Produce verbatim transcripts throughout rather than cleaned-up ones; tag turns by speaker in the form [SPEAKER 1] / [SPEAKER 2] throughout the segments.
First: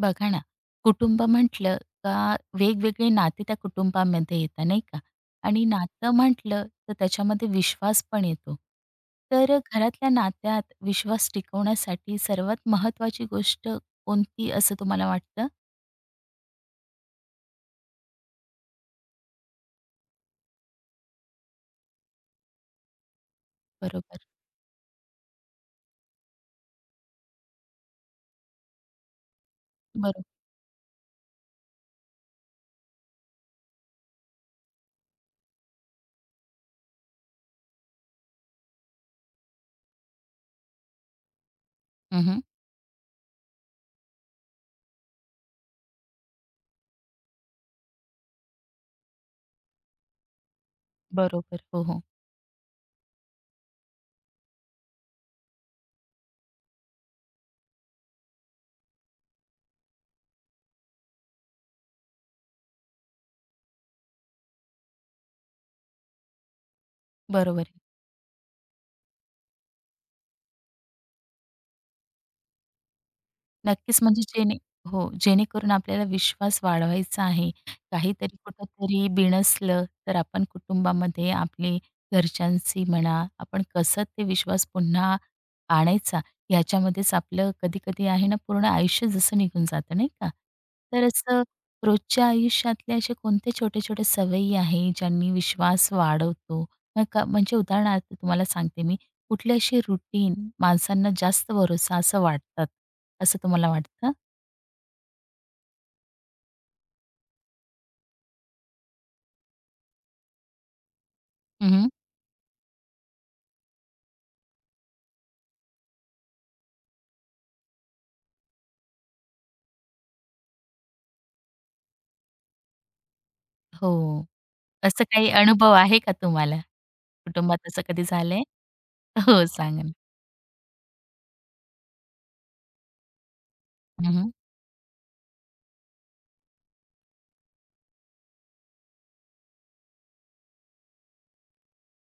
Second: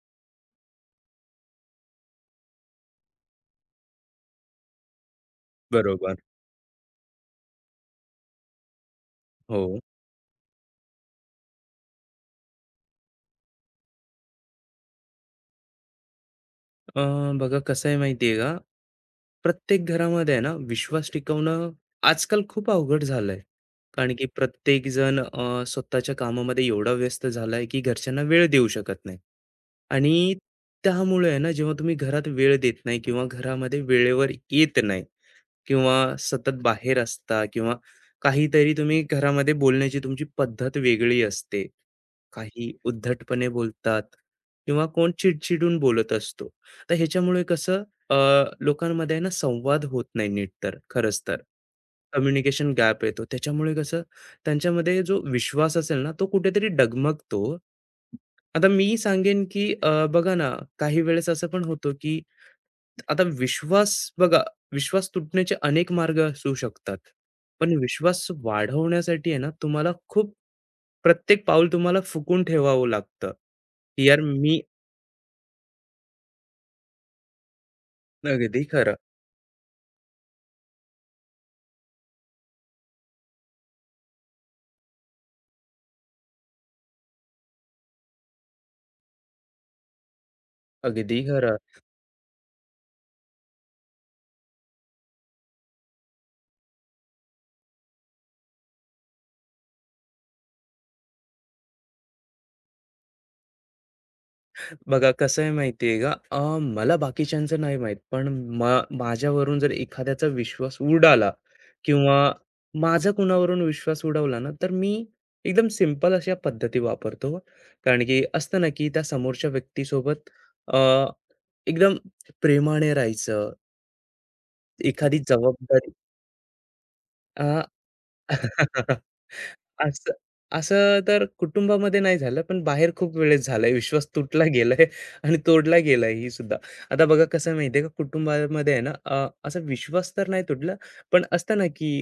[SPEAKER 1] बघा ना, कुटुंब म्हटलं का वेगवेगळे नाते त्या कुटुंबामध्ये येतात, नाही का? आणि नातं
[SPEAKER 2] बरोबर.
[SPEAKER 1] म्हटलं तर त्याच्यामध्ये विश्वास पण येतो. तर
[SPEAKER 2] हो.
[SPEAKER 1] घरातल्या नात्यात विश्वास टिकवण्यासाठी सर्वात महत्वाची गोष्ट कोणती असं तुम्हाला वाटतं?
[SPEAKER 2] अ, बघा कसं आहे माहिती आहे का? प्रत्येक घरामध्ये आहे ना विश्वास टिकवणं आजकाल खूप अवघड झालंय. कारण
[SPEAKER 1] बरोबर,
[SPEAKER 2] की प्रत्येक जण अ, स्वतःच्या कामामध्ये एवढा व्यस्त झालाय की घरच्यांना वेळ देऊ शकत नाही.
[SPEAKER 1] बरोबर.
[SPEAKER 2] आणि त्यामुळे आहे ना जेव्हा तुम्ही घरात वेळ देत नाही किंवा घरामध्ये वेळेवर येत नाही, किंवा सतत बाहेर असता किंवा काहीतरी तुम्ही घरामध्ये बोलण्याची तुमची पद्धत वेगळी असते.
[SPEAKER 1] हं,
[SPEAKER 2] काही उद्धटपणे बोलतात किंवा कोण चिडचिडून बोलत असतो. तर ह्याच्यामुळे कसं अ, लोकांमध्ये आहे ना संवाद होत नाही नीट तर खरंच तर.
[SPEAKER 1] बरोबर. हो, हो.
[SPEAKER 2] कम्युनिकेशन गॅप येतो. त्याच्यामुळे कसं त्यांच्यामध्ये जो विश्वास असेल ना तो कुठेतरी डगमगतो. आता मी सांगेन की अ, बघा ना काही वेळेस असं पण होतो की आता विश्वास बघा विश्वास तुटण्याचे अनेक मार्ग असू शकतात.
[SPEAKER 1] बरोबर.
[SPEAKER 2] पण विश्वास वाढवण्यासाठी आहे ना, तुम्हाला खूप प्रत्येक पाऊल तुम्हाला फुकून ठेवावं लागतं,
[SPEAKER 1] नक्कीच,
[SPEAKER 2] की यार
[SPEAKER 1] म्हणजे जेणे
[SPEAKER 2] मी
[SPEAKER 1] हो, जेणेकरून आपल्याला विश्वास वाढवायचा आहे. काहीतरी
[SPEAKER 2] अगदी खरं,
[SPEAKER 1] कुठेतरी बिनसलं, तर आपण कुटुंबामध्ये आपले घरच्यांशी म्हणा, आपण कसं ते विश्वास पुन्हा आणायचा, ह्याच्यामध्येच आपलं कधी-कधी आहे ना, पूर्ण आयुष्य जसं निघून जातं, नाही का? तर
[SPEAKER 2] अगदी
[SPEAKER 1] असं
[SPEAKER 2] खरं.
[SPEAKER 1] रोजच्या आयुष्यातल्या अशा कोणत्या छोट्या-छोट्या सवयी आहे, ज्यांनी विश्वास वाढवतो? मग का म्हणजे उदाहरणार्थ तुम्हाला सांगते मी. कुठले असे रुटीन माणसांना जास्त भरोसा असं वाटतात, असं तुम्हाला वाटतं?
[SPEAKER 2] बघा कसं आहे माहिती का अ, मला बाकीच्यांचं नाही माहीत, पण मा माझ्यावरून जर एखाद्याचा विश्वास उडाला
[SPEAKER 1] हं,
[SPEAKER 2] किंवा माझा कुणावरून विश्वास उडवला ना, तर मी एकदम सिंपल अशा पद्धती वापरतो. कारण की असतं ना, की त्या समोरच्या व्यक्तीसोबत अ, एकदम प्रेमाने राहायचं,
[SPEAKER 1] हो. असं
[SPEAKER 2] एखादी
[SPEAKER 1] काही अनुभव
[SPEAKER 2] जबाबदारी
[SPEAKER 1] आहे का तुम्हाला? कुटुंबात असं कधी झालंय? हो, सांगा ना.
[SPEAKER 2] असं असं तर कुटुंबामध्ये नाही झालं, पण बाहेर खूप वेळेस झालंय. विश्वास
[SPEAKER 1] हं,
[SPEAKER 2] तुटला गेलाय आणि तोडला गेलाय ही सुद्धा. आता बघा कसं आहे माहिती आहे का, कुटुंबामध्ये आहे ना अ, असा विश्वास तर नाही तुटला, पण असतं ना की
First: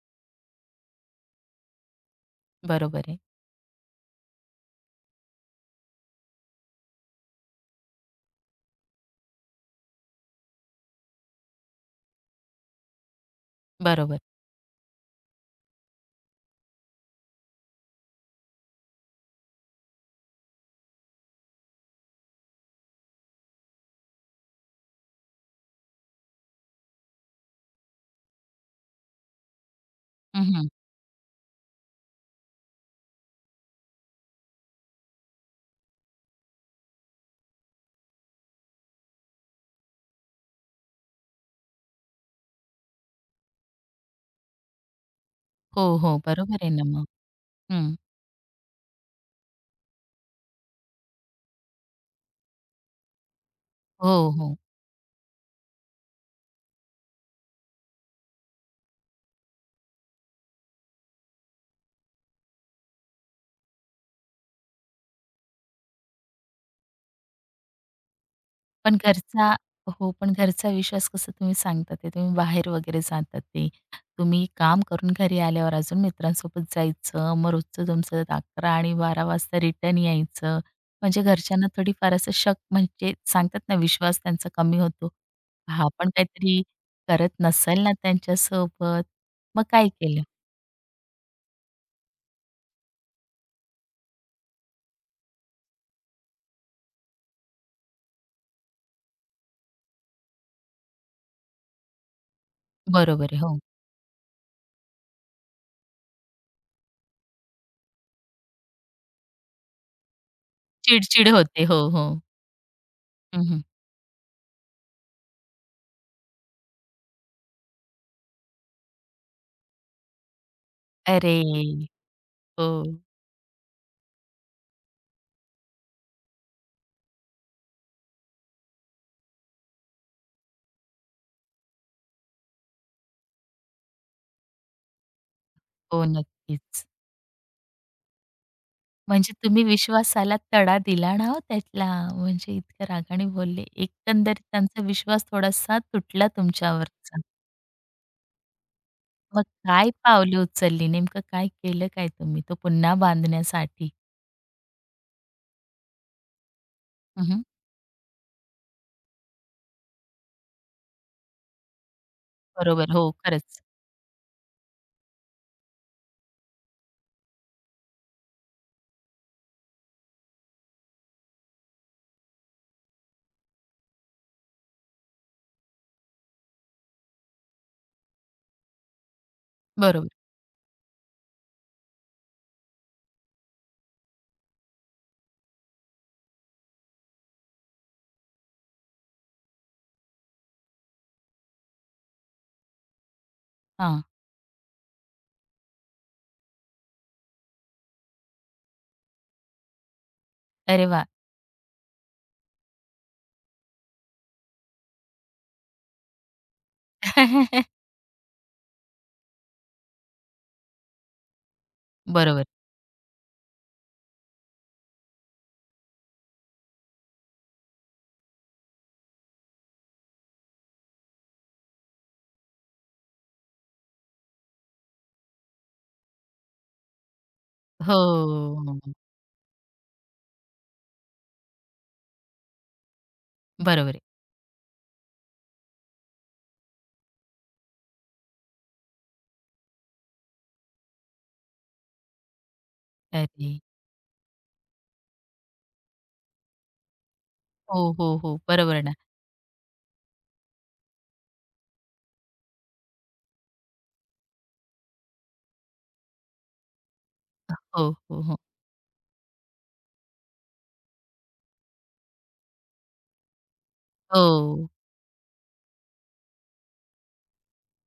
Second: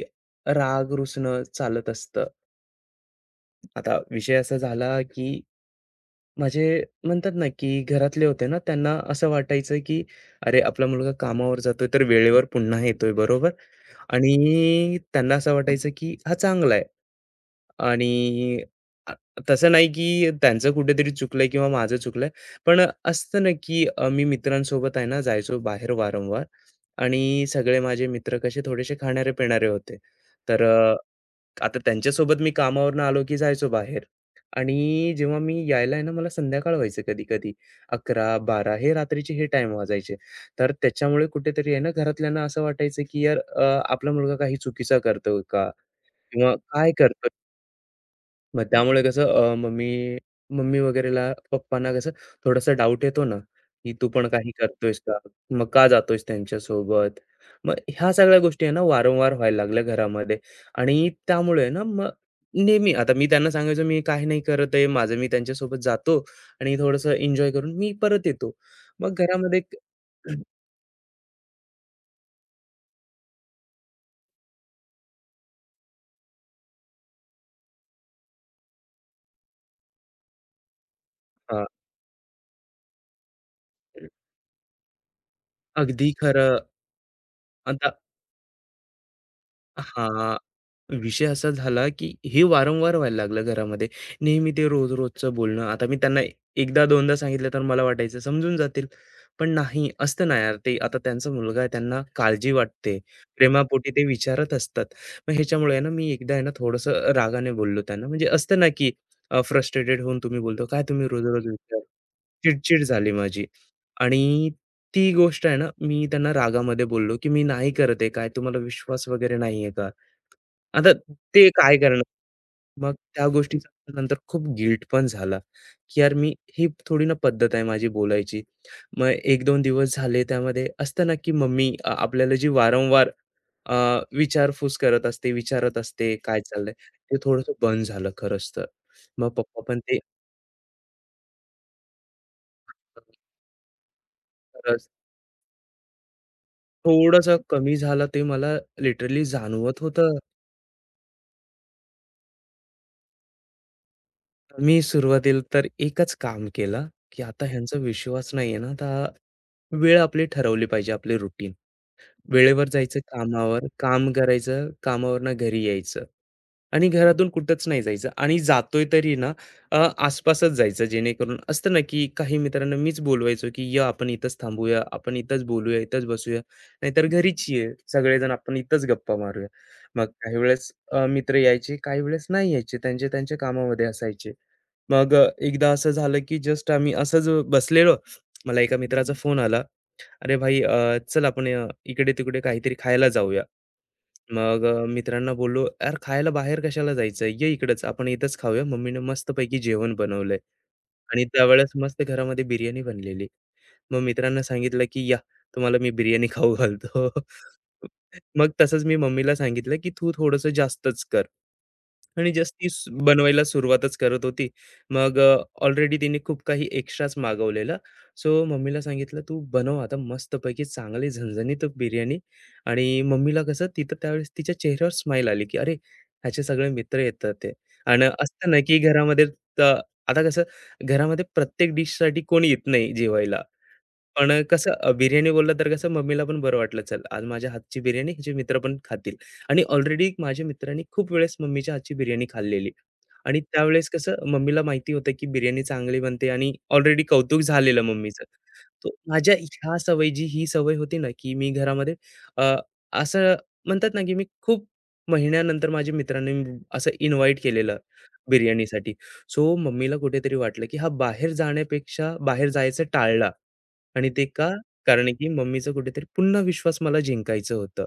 [SPEAKER 2] राग रुसणं चालत असतं.
[SPEAKER 1] बरोबर आहे.
[SPEAKER 2] आता विषय असा झाला की माझे म्हणतात ना, की घरातले होते ना, त्यांना असं वाटायचं, की "अरे, आपला मुलगा कामावर जातोय, तर वेळेवर पुन्हा येतोय." बरोबर?
[SPEAKER 1] बरोबर.
[SPEAKER 2] आणि त्यांना असं वाटायचं, की हा चांगला आहे. आणि अ, तसं नाही, की त्यांचं कुठेतरी चुकलंय किंवा माझं चुकलंय. पण असतं ना, की अ, मी मित्रांसोबत आहे ना, जायचो बाहेर वारंवार आणि सगळे माझे मित्र कसे थोडेसे खाणारे-पिणारे होते. तर
[SPEAKER 1] हं,
[SPEAKER 2] अ, आता त्यांच्यासोबत मी कामावरून आलो, की जायचो बाहेर. आणि जेव्हा मी यायला आहे ना, मला संध्याकाळ व्हायचं कधी-कधी. अकरा बारा हे रात्रीचे हे टाईम वाजायचे. तर त्याच्यामुळे कुठेतरी आहे ना, घरातल्यांना असं वाटायचं, की यार अ, आपला मुलगा काही चुकीचा करतोय का?
[SPEAKER 1] हो, हो.
[SPEAKER 2] किंवा
[SPEAKER 1] बरोबर आहे ना
[SPEAKER 2] काय
[SPEAKER 1] मग.
[SPEAKER 2] करतोय?
[SPEAKER 1] हं.
[SPEAKER 2] मग त्यामुळे कसं अ, मम्मी मम्मी वगैरेला पप्पांना कसं थोडासा डाऊट येतो ना, की तू पण
[SPEAKER 1] हो,
[SPEAKER 2] काही
[SPEAKER 1] हो.
[SPEAKER 2] करतोयस का? मग का जातोयस त्यांच्यासोबत? मग ह्या सगळ्या गोष्टी आहे ना वारंवार व्हायला लागल्या घरामध्ये आणि त्यामुळे ना मग नेहमी आता मी त्यांना सांगायचो मी काही नाही करत आहे माझं, मी त्यांच्यासोबत जातो आणि थोडंसं एन्जॉय करून मी परत येतो.
[SPEAKER 1] पण
[SPEAKER 2] मग
[SPEAKER 1] घरचा
[SPEAKER 2] घरामध्ये एक
[SPEAKER 1] हो, पण घरचा विश्वास कसं तुम्ही सांगता ते तुम्ही बाहेर वगैरे जातात ते. तुम्ही काम करून घरी आल्यावर अजून मित्रांसोबत जायचं. मग रोजचं तुमचं अकरा आणि बारा वाजता रिटर्न यायचं. म्हणजे
[SPEAKER 2] हां,
[SPEAKER 1] घरच्यांना थोडीफार असं शक म्हणजे सांगतात ना विश्वास त्यांचा कमी होतो. हा
[SPEAKER 2] अगदी
[SPEAKER 1] पण
[SPEAKER 2] खरं
[SPEAKER 1] काहीतरी करत नसेल
[SPEAKER 2] आता
[SPEAKER 1] ना त्यांच्यासोबत. मग काय केलं?
[SPEAKER 2] हां. विषय असा झाला, की हे वारंवार व्हायला लागलं घरामध्ये. नेहमी ते रोज-रोजचं बोलणं. आता मी त्यांना एकदा दोनदा सांगितलं तर मला वाटायचं समजून जातील. पण नाही, असतं ना यार ते आता त्यांचा मुलगा आहे, त्यांना काळजी वाटते.
[SPEAKER 1] बरोबर आहे. हो.
[SPEAKER 2] प्रेमापोटी ते विचारत असतात. मग ह्याच्यामुळे आहे ना मी एकदा आहे ना थोडंसं रागाने बोललो त्यांना. म्हणजे असतं ना, की फ्रस्ट्रेटेड होऊन तुम्ही बोलतो, "काय तुम्ही
[SPEAKER 1] चिड
[SPEAKER 2] रोज-रोज
[SPEAKER 1] होते. हो,
[SPEAKER 2] विचार."
[SPEAKER 1] हो.
[SPEAKER 2] चिडचिड झाली माझी.
[SPEAKER 1] हं, हं.
[SPEAKER 2] आणि ती गोष्ट आहे ना, मी त्यांना रागामध्ये बोललो, की "मी नाही करत आहे. काय तुम्हाला विश्वास वगैरे नाहीये का?" आता
[SPEAKER 1] अरे!
[SPEAKER 2] ते काय करणार?
[SPEAKER 1] हो.
[SPEAKER 2] मग त्या गोष्टीचा नंतर खूप गिल्ट पण झाला, की यार मी ही थोडी ना पद्धत आहे माझी बोलायची. मग एक दोन दिवस झाले त्यामध्ये असतं ना, की मम्मी अ, आपल्याला जी वारंवार अ, विचारपूस करत असते, विचारत
[SPEAKER 1] हो,
[SPEAKER 2] असते, काय चाललंय?
[SPEAKER 1] नक्कीच.
[SPEAKER 2] ते थोडंसं बंद झालं खरंच तर. मग
[SPEAKER 1] म्हणजे
[SPEAKER 2] पप्पा
[SPEAKER 1] तुम्ही
[SPEAKER 2] पण ते
[SPEAKER 1] विश्वासाला तडा दिला ना हो त्यातला. म्हणजे इतक्या रागाने बोलले. एकंदरीत त्यांचा
[SPEAKER 2] खरंच
[SPEAKER 1] विश्वास थोडासा तुटला तुमच्यावरचा.
[SPEAKER 2] थोडंसं कमी झालं ते मला लिटरली
[SPEAKER 1] मग
[SPEAKER 2] जाणवत
[SPEAKER 1] काय
[SPEAKER 2] होतं.
[SPEAKER 1] पावले उचलली? नेमकं काय केलं काय तुम्ही तो पुन्हा बांधण्यासाठी?
[SPEAKER 2] मी सुरुवातीला तर एकच काम केलं, की
[SPEAKER 1] हं, हं.
[SPEAKER 2] आता ह्यांचा विश्वास नाहीये ना, तर वेळ आपली ठरवली पाहिजे, आपली रुटीन. वेळेवर
[SPEAKER 1] बरोबर.
[SPEAKER 2] जायचं
[SPEAKER 1] हो, खरंच.
[SPEAKER 2] कामावर, काम करायचं, कामावरनं घरी यायचं आणि घरातून कुठंच नाही जायचं आणि जातोय तरी ना अ, आसपासच जायचं जेणेकरून असतं ना, की काही मित्रांना मीच बोलवायचो, की "ये आपण इथंच थांबूया, आपण इथंच बोलूया, इथंच बसूया, नाहीतर घरीच ये. सगळेजण आपण इथंच गप्पा मारूया." मग
[SPEAKER 1] बरोबर.
[SPEAKER 2] काही वेळेस अ, मित्र यायचे, काही वेळेस नाही यायचे. त्यांचे त्यांच्या कामामध्ये असायचे. मग अ, एकदा असं झालं, की जस्ट आम्ही असंच बसलेलो. मला एका मित्राचा फोन आला. "अरे भाई, अ, चल आपण अ, इकडे-तिकडे काहीतरी खायला जाऊया."
[SPEAKER 1] हां.
[SPEAKER 2] मग अ, मित्रांना बोललो, "यार खायला बाहेर कशाला जायचं? ये इकडंच, आपण इथंच खाऊया. मम्मीने मस्तपैकी जेवण बनवलंय."
[SPEAKER 1] अरे वाह!
[SPEAKER 2] आणि त्यावेळेस मस्त घरामध्ये बिर्याणी बनलेली. मग मित्रांना सांगितलं, की "या, तुम्हाला मी बिर्याणी खाऊ घालतो." मग तसंच मी मम्मीला सांगितलं, की "तू थोडंसं जास्तच कर." आणि
[SPEAKER 1] बरोबर.
[SPEAKER 2] जस्ट ती सु बनवायला सुरुवातच करत होती. मग अ, ऑलरेडी तिने खूप काही एक्स्ट्राच मागवलेलं. सो मम्मीला सांगितलं, "तू बनव आता मस्तपैकी चांगली झणझणीत बिर्याणी." आणि मम्मीला कसं तिथं त्यावेळेस तिच्या चेहऱ्यावर स्माईल आली, की "अरे, ह्याचे सगळे मित्र येतात ते." आणि असतं ना, की
[SPEAKER 1] हो.
[SPEAKER 2] घरामध्ये त आता कसं घरामध्ये प्रत्येक डिशसाठी कोणी येत नाही जेवायला.
[SPEAKER 1] बरोबर आहे.
[SPEAKER 2] पण अ, कसं अ, बिर्याणी बोलला तर कसं मम्मीला पण बरं वाटलं, चल आज माझ्या हातची बिर्याणी हिचे मित्र पण खातील आणि ऑलरेडी माझ्या मित्रांनी खूप वेळेस मम्मीच्या हातची बिर्याणी खाल्लेली आणि
[SPEAKER 1] अरे.
[SPEAKER 2] त्यावेळेस कसं मम्मीला माहिती होतं, की बिर्याणी चांगली बनते आणि ऑलरेडी कौतुक झालेलं
[SPEAKER 1] हो, हो,
[SPEAKER 2] मम्मीचं.
[SPEAKER 1] हो. बरोबर
[SPEAKER 2] तर
[SPEAKER 1] ना.
[SPEAKER 2] माझ्या ह्या सवयी जी ही सवय होती ना, की मी घरामध्ये अ, असं म्हणतात ना, की मी खूप महिन्यानंतर माझ्या मित्रांनी म- असं इन्व्हाईट केलेलं
[SPEAKER 1] हो, हो, हो.
[SPEAKER 2] बिर्याणीसाठी. सो मम्मीला कुठेतरी वाटलं, की हा बाहेर जाण्यापेक्षा बाहेर जायचं टाळला. आणि ते का?
[SPEAKER 1] हो.
[SPEAKER 2] कारण की मम्मीचा कुठेतरी पुन्हा विश्वास मला जिंकायचं होतं.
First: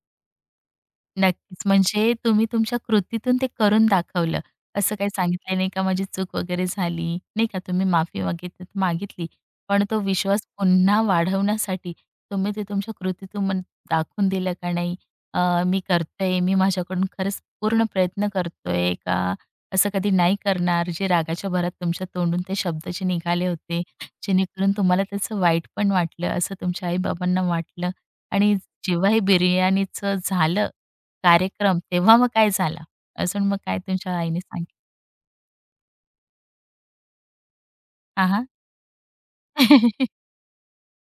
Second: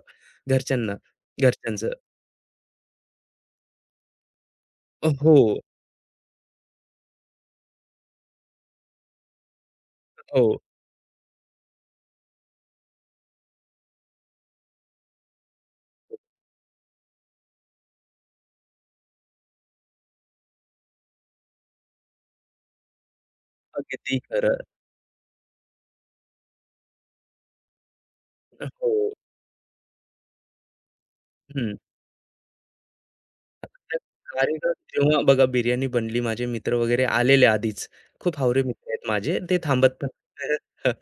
[SPEAKER 2] घरच्यांना
[SPEAKER 1] नक्कीच.
[SPEAKER 2] घरच्यांचं
[SPEAKER 1] म्हणजे तुम्ही तुमच्या कृतीतून ते करून दाखवलं. असं काही
[SPEAKER 2] हो,
[SPEAKER 1] सांगितलं नाही का माझी चूक वगैरे झाली, नाही का तुम्ही माफी मागित मागितली. पण तो विश्वास
[SPEAKER 2] हो.
[SPEAKER 1] पुन्हा वाढवण्यासाठी तुम्ही ते तुमच्या कृतीतून मग दाखवून दिलं का नाही? अ, मी करतोय, मी माझ्याकडून खरंच पूर्ण प्रयत्न करतोय का असं कधी नाही करणार, जे रागाच्या भरात तुमच्या तोंडून ते शब्द जे निघाले होते,
[SPEAKER 2] अगदी खरं.
[SPEAKER 1] जेणेकरून तुम्हाला त्याचं वाईट पण वाटलं, असं तुमच्या आई-बाबांना वाटलं आणि जेव्हा
[SPEAKER 2] हो.
[SPEAKER 1] हे बिर्याणीचं झालं
[SPEAKER 2] हं.
[SPEAKER 1] कार्यक्रम, तेव्हा मग काय झाला? अजून मग काय तुमच्या आईने सांगितलं?
[SPEAKER 2] कार्यक्रम जेव्हा बघा बिर्याणी बनली, माझे मित्र वगैरे आलेले आधीच.
[SPEAKER 1] हां,
[SPEAKER 2] खूप
[SPEAKER 1] हां.
[SPEAKER 2] हावरे मित्र आहेत माझे. ते थांबत पण नाही.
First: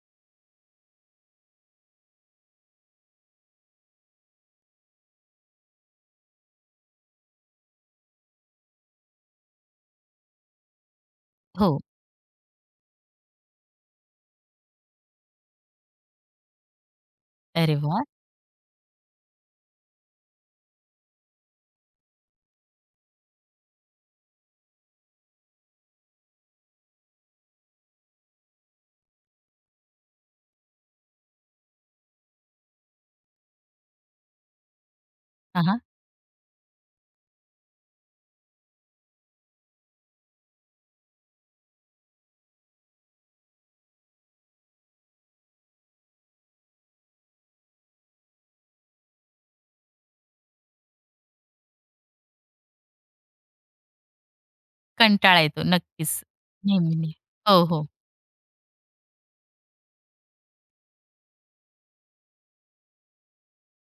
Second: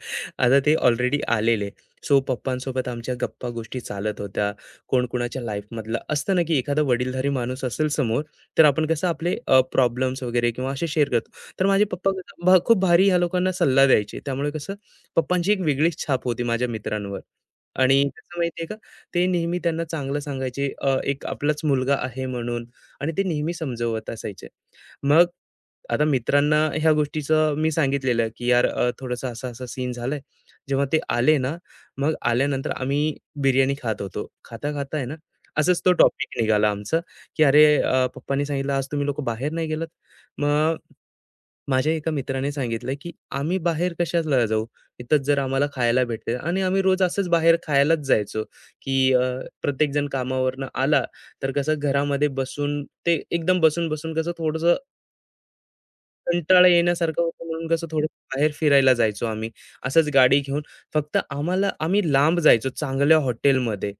[SPEAKER 2] आता ते ऑलरेडी आलेले. सो पप्पांसोबत आमच्या गप्पा-गोष्टी चालत होत्या. कोण कोणाच्या लाईफमधलं असतं ना, की एखादा वडीलधारी माणूस असेल समोर, तर आपण कसं आपले प्रॉब्लेम्स वगैरे किंवा असे शेअर करतो. तर
[SPEAKER 1] हो.
[SPEAKER 2] माझे पप्पा कसं भा खूप भारी ह्या लोकांना सल्ला द्यायचे. त्यामुळे कसं पप्पांची एक वेगळीच छाप होती माझ्या मित्रांवर.
[SPEAKER 1] अरे
[SPEAKER 2] आणि
[SPEAKER 1] वाह!
[SPEAKER 2] कसं माहिती का, ते नेहमी त्यांना चांगलं सांगायचे. अ, एक आपलाच मुलगा आहे म्हणून आणि ते नेहमी समजवत असायचे. मग आता मित्रांना ह्या गोष्टीचं मी सांगितलेलं की यार अ, थोडंसं असा असा सीन झालाय. जेव्हा ते आले ना, मग आल्यानंतर आम्ही बिर्याणी खात होतो. खाता खाता आहे ना,
[SPEAKER 1] हां, हां.
[SPEAKER 2] असंच तो टॉपिक निघाला आमचा, की "अरे अ, पप्पांनी सांगितलं आज तुम्ही लोकं बाहेर नाही गेलात?" मग माझ्या एका मित्राने सांगितलं की आम्ही बाहेर कशाला जाऊ इथंच जर आम्हाला खायला भेटते आणि आम्ही रोज असंच बाहेर खायलाच जायचो की अ, प्रत्येक जण कामावरनं आला तर कसं घरामध्ये बसून ते एकदम बसून बसून कसं थोडस
[SPEAKER 1] कंटाळा येतो नक्कीच.
[SPEAKER 2] कंटाळा
[SPEAKER 1] नेहमी, नेहमी.
[SPEAKER 2] येण्यासारखं होतं
[SPEAKER 1] हो,
[SPEAKER 2] म्हणून
[SPEAKER 1] हो.
[SPEAKER 2] कसं थोडं बाहेर फिरायला जायचो आम्ही. असंच गाडी घेऊन फक्त आम्हाला आम्ही लांब जायचो चांगल्या हॉटेलमध्ये.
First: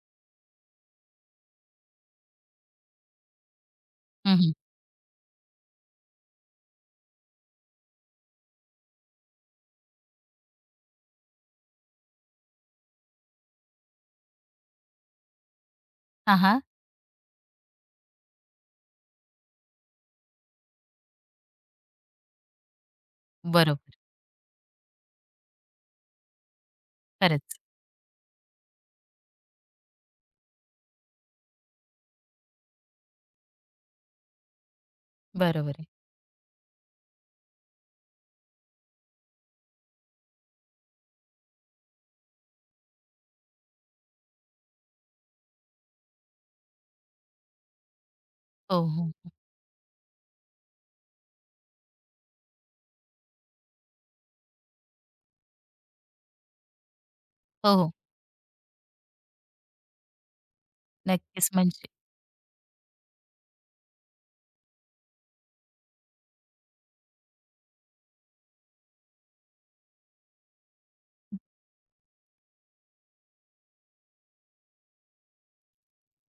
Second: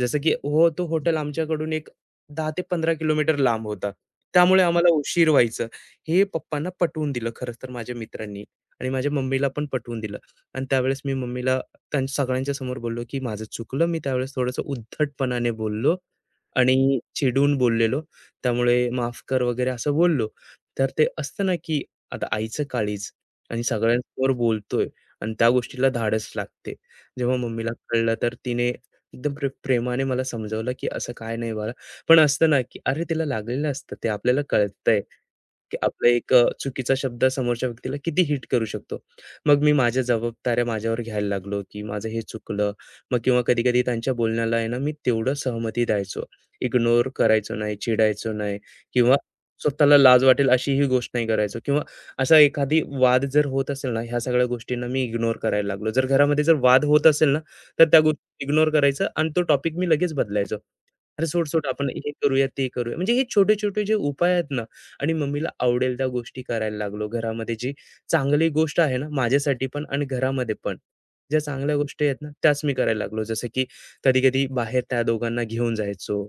[SPEAKER 2] जसं की हो, तो हॉटेल आमच्याकडून एक दहा ते पंधरा किलोमीटर लांब होता.
[SPEAKER 1] हं, हं.
[SPEAKER 2] त्यामुळे आम्हाला उशीर व्हायचं. हे पप्पांना पटवून दिलं खरंच तर माझ्या मित्रांनी आणि माझ्या मम्मीला पण पटवून दिलं. आणि त्यावेळेस मी मम्मीला त्यां सगळ्यांच्या समोर बोललो, की माझं चुकलं. मी त्यावेळेस थोडंसं उद्धटपणाने बोललो
[SPEAKER 1] हां, हां.
[SPEAKER 2] आणि चिडून बोललेलो. त्यामुळे माफ कर वगैरे असं बोललो. तर ते असतं ना, की आता आईचं काळीज आणि
[SPEAKER 1] बरोबर.
[SPEAKER 2] सगळ्यांसमोर बोलतोय आणि त्या गोष्टीला धाडस लागते. जेव्हा
[SPEAKER 1] खरंच.
[SPEAKER 2] मम्मीला कळलं तर तिने एकदम प्रे प्रेमाने मला समजावलं, की असं काही नाही बाळा. पण असतं ना, की अरे तिला लागलेलं असतं ते आपल्याला कळतंय.
[SPEAKER 1] बरोबर
[SPEAKER 2] की
[SPEAKER 1] आहे.
[SPEAKER 2] आपला एक अ, चुकीचा शब्द समोरच्या व्यक्तीला किती हिट करू शकतो. मग मी माझ्या जबाबदाऱ्या माझ्यावर घ्यायला लागलो, की माझं हे चुकलं. मग किंवा कधी-कधी त्यांच्या बोलण्याला आहे ना, मी तेवढं सहमती द्यायचो. इग्नोर करायचो नाही, चिडायचो नाही
[SPEAKER 1] हो,
[SPEAKER 2] किंवा
[SPEAKER 1] हो.
[SPEAKER 2] स्वतःला लाज वाटेल अशी ही गोष्ट नाही करायचो किंवा असा एखादी वाद जर होत असेल ना, ह्या सगळ्या गोष्टींना मी इग्नोर करायला लागलो. जर घरामध्ये जर वाद होत असेल ना,
[SPEAKER 1] हो,
[SPEAKER 2] तर
[SPEAKER 1] हो.
[SPEAKER 2] त्या गोष्टी इग्नोर करायचं आणि तो टॉपिक मी लगेच बदलायचो. "अरे सोड,
[SPEAKER 1] नक्कीच
[SPEAKER 2] सोड
[SPEAKER 1] म्हणजे
[SPEAKER 2] आपण हे करूया, ते करूया." म्हणजे हे छोटे-छोटे जे उपाय आहेत ना आणि मम्मीला आवडेल त्या गोष्टी करायला लागलो. घरामध्ये जी चांगली गोष्ट आहे ना, माझ्यासाठी पण आणि घरामध्ये पण. ज्या चांगल्या गोष्टी आहेत ना, त्याच मी करायला लागलो. जसं की कधी-कधी बाहेर त्या दोघांना घेऊन जायचो.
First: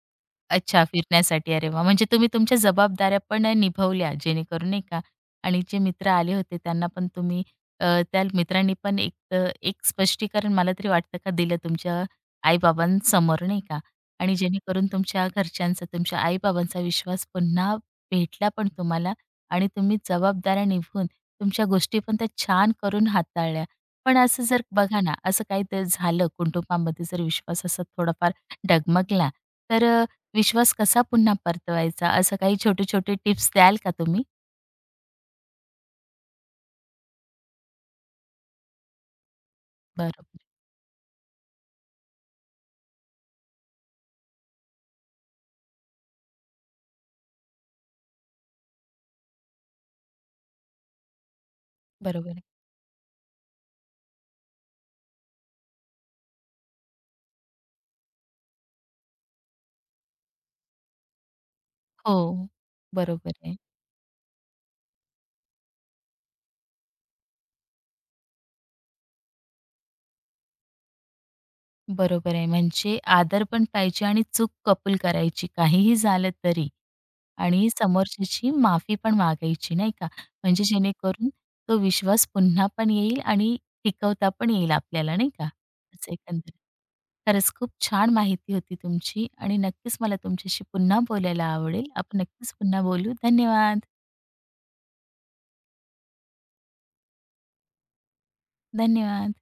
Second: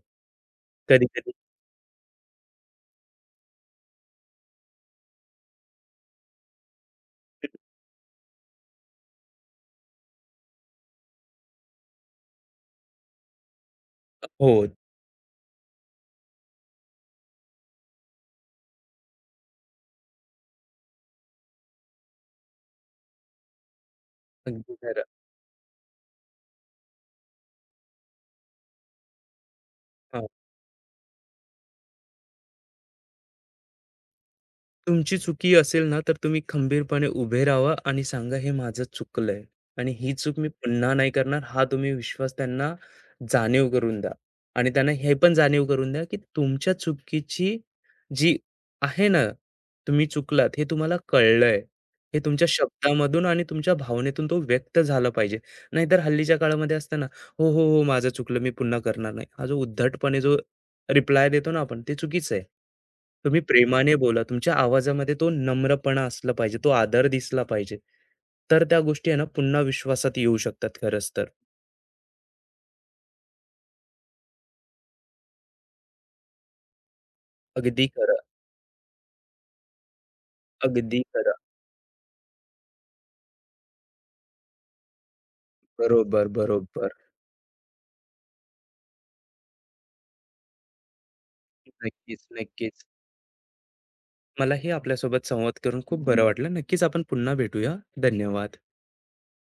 [SPEAKER 1] अच्छा,
[SPEAKER 2] कधी-कधी
[SPEAKER 1] फिरण्यासाठी. अरे वाह! म्हणजे तुम्ही तुमच्या जबाबदाऱ्या पण निभवल्या जेणेकरून नाही का आणि जे मित्र आले होते त्यांना पण तुम्ही अ, त्या मित्रांनी पण एक अ, एक स्पष्टीकरण मला तरी वाटतं का दिलं तुमच्या आई नाही का? आणि
[SPEAKER 2] हो,
[SPEAKER 1] जेणेकरून तुमच्या घरच्यांचा, तुमच्या आई विश्वास पुन्हा भेटला पण तुम्हाला आणि तुम्ही जबाबदाऱ्या निभवून तुमच्या गोष्टी पण त्या छान करून हाताळल्या. पण असं जर
[SPEAKER 2] अगदी
[SPEAKER 1] बघा
[SPEAKER 2] खरं.
[SPEAKER 1] ना, असं काही तर झालं कुटुंबामध्ये जर विश्वास असा थोडाफार डगमगला, तर
[SPEAKER 2] हो.
[SPEAKER 1] विश्वास कसा पुन्हा परतवायचा, असं काही छोटे-छोटे टिप्स द्याल का तुम्ही?
[SPEAKER 2] तुमची चुकी असेल ना, तर तुम्ही खंबीरपणे उभे राहावा आणि सांगा, "हे माझं चुकलंय आणि ही
[SPEAKER 1] बरोबर,
[SPEAKER 2] चूक मी पुन्हा नाही करणार." हा तुम्ही विश्वास त्यांना जाणीव करून द्या आणि त्यांना हे पण जाणीव करून द्या, की तुमच्या चुकीची जी आहे ना, तुम्ही चुकलात हे तुम्हाला कळलंय. हे
[SPEAKER 1] बरोबर आहे.
[SPEAKER 2] तुमच्या शब्दामधून आणि तुमच्या भावनेतून तो व्यक्त झाला पाहिजे. नाहीतर हल्लीच्या काळामध्ये असतं "हो, हो, हो, माझं चुकलं, मी पुन्हा करणार नाही." हा जो उद्धटपणे जो रिप्लाय देतो ना आपण, ते चुकीचं आहे.
[SPEAKER 1] हो, बरोबर
[SPEAKER 2] तुम्ही
[SPEAKER 1] आहे.
[SPEAKER 2] प्रेमाने बोला, तुमच्या आवाजामध्ये तो नम्रपणा असला पाहिजे, तो आदर दिसला पाहिजे. तर त्या गोष्टी आहे ना पुन्हा विश्वासात येऊ शकतात खरंच तर.
[SPEAKER 1] बरोबर आहे. म्हणजे आदर पण पाहिजे आणि चूक कबूल करायची काहीही झालं तरी आणि
[SPEAKER 2] अगदी खरं,
[SPEAKER 1] समोरच्याची माफी पण मागायची नाही का? म्हणजे
[SPEAKER 2] अगदी
[SPEAKER 1] जेणेकरून
[SPEAKER 2] खरं.
[SPEAKER 1] तो विश्वास पुन्हा पण येईल आणि टिकवता पण येईल आपल्याला नाही का? असं
[SPEAKER 2] बरोबर,
[SPEAKER 1] एकंदरीत.
[SPEAKER 2] बरोबर.
[SPEAKER 1] खरंच खूप छान माहिती होती तुमची आणि नक्कीच मला तुमच्याशी पुन्हा बोलायला आवडेल. आपण
[SPEAKER 2] नक्कीच,
[SPEAKER 1] नक्कीच पुन्हा
[SPEAKER 2] नक्कीच.
[SPEAKER 1] बोलू. धन्यवाद.
[SPEAKER 2] मलाही आपल्यासोबत संवाद करून खूप बरं वाटलं. नक्कीच आपण पुन्हा भेटूया. धन्यवाद.
[SPEAKER 1] धन्यवाद.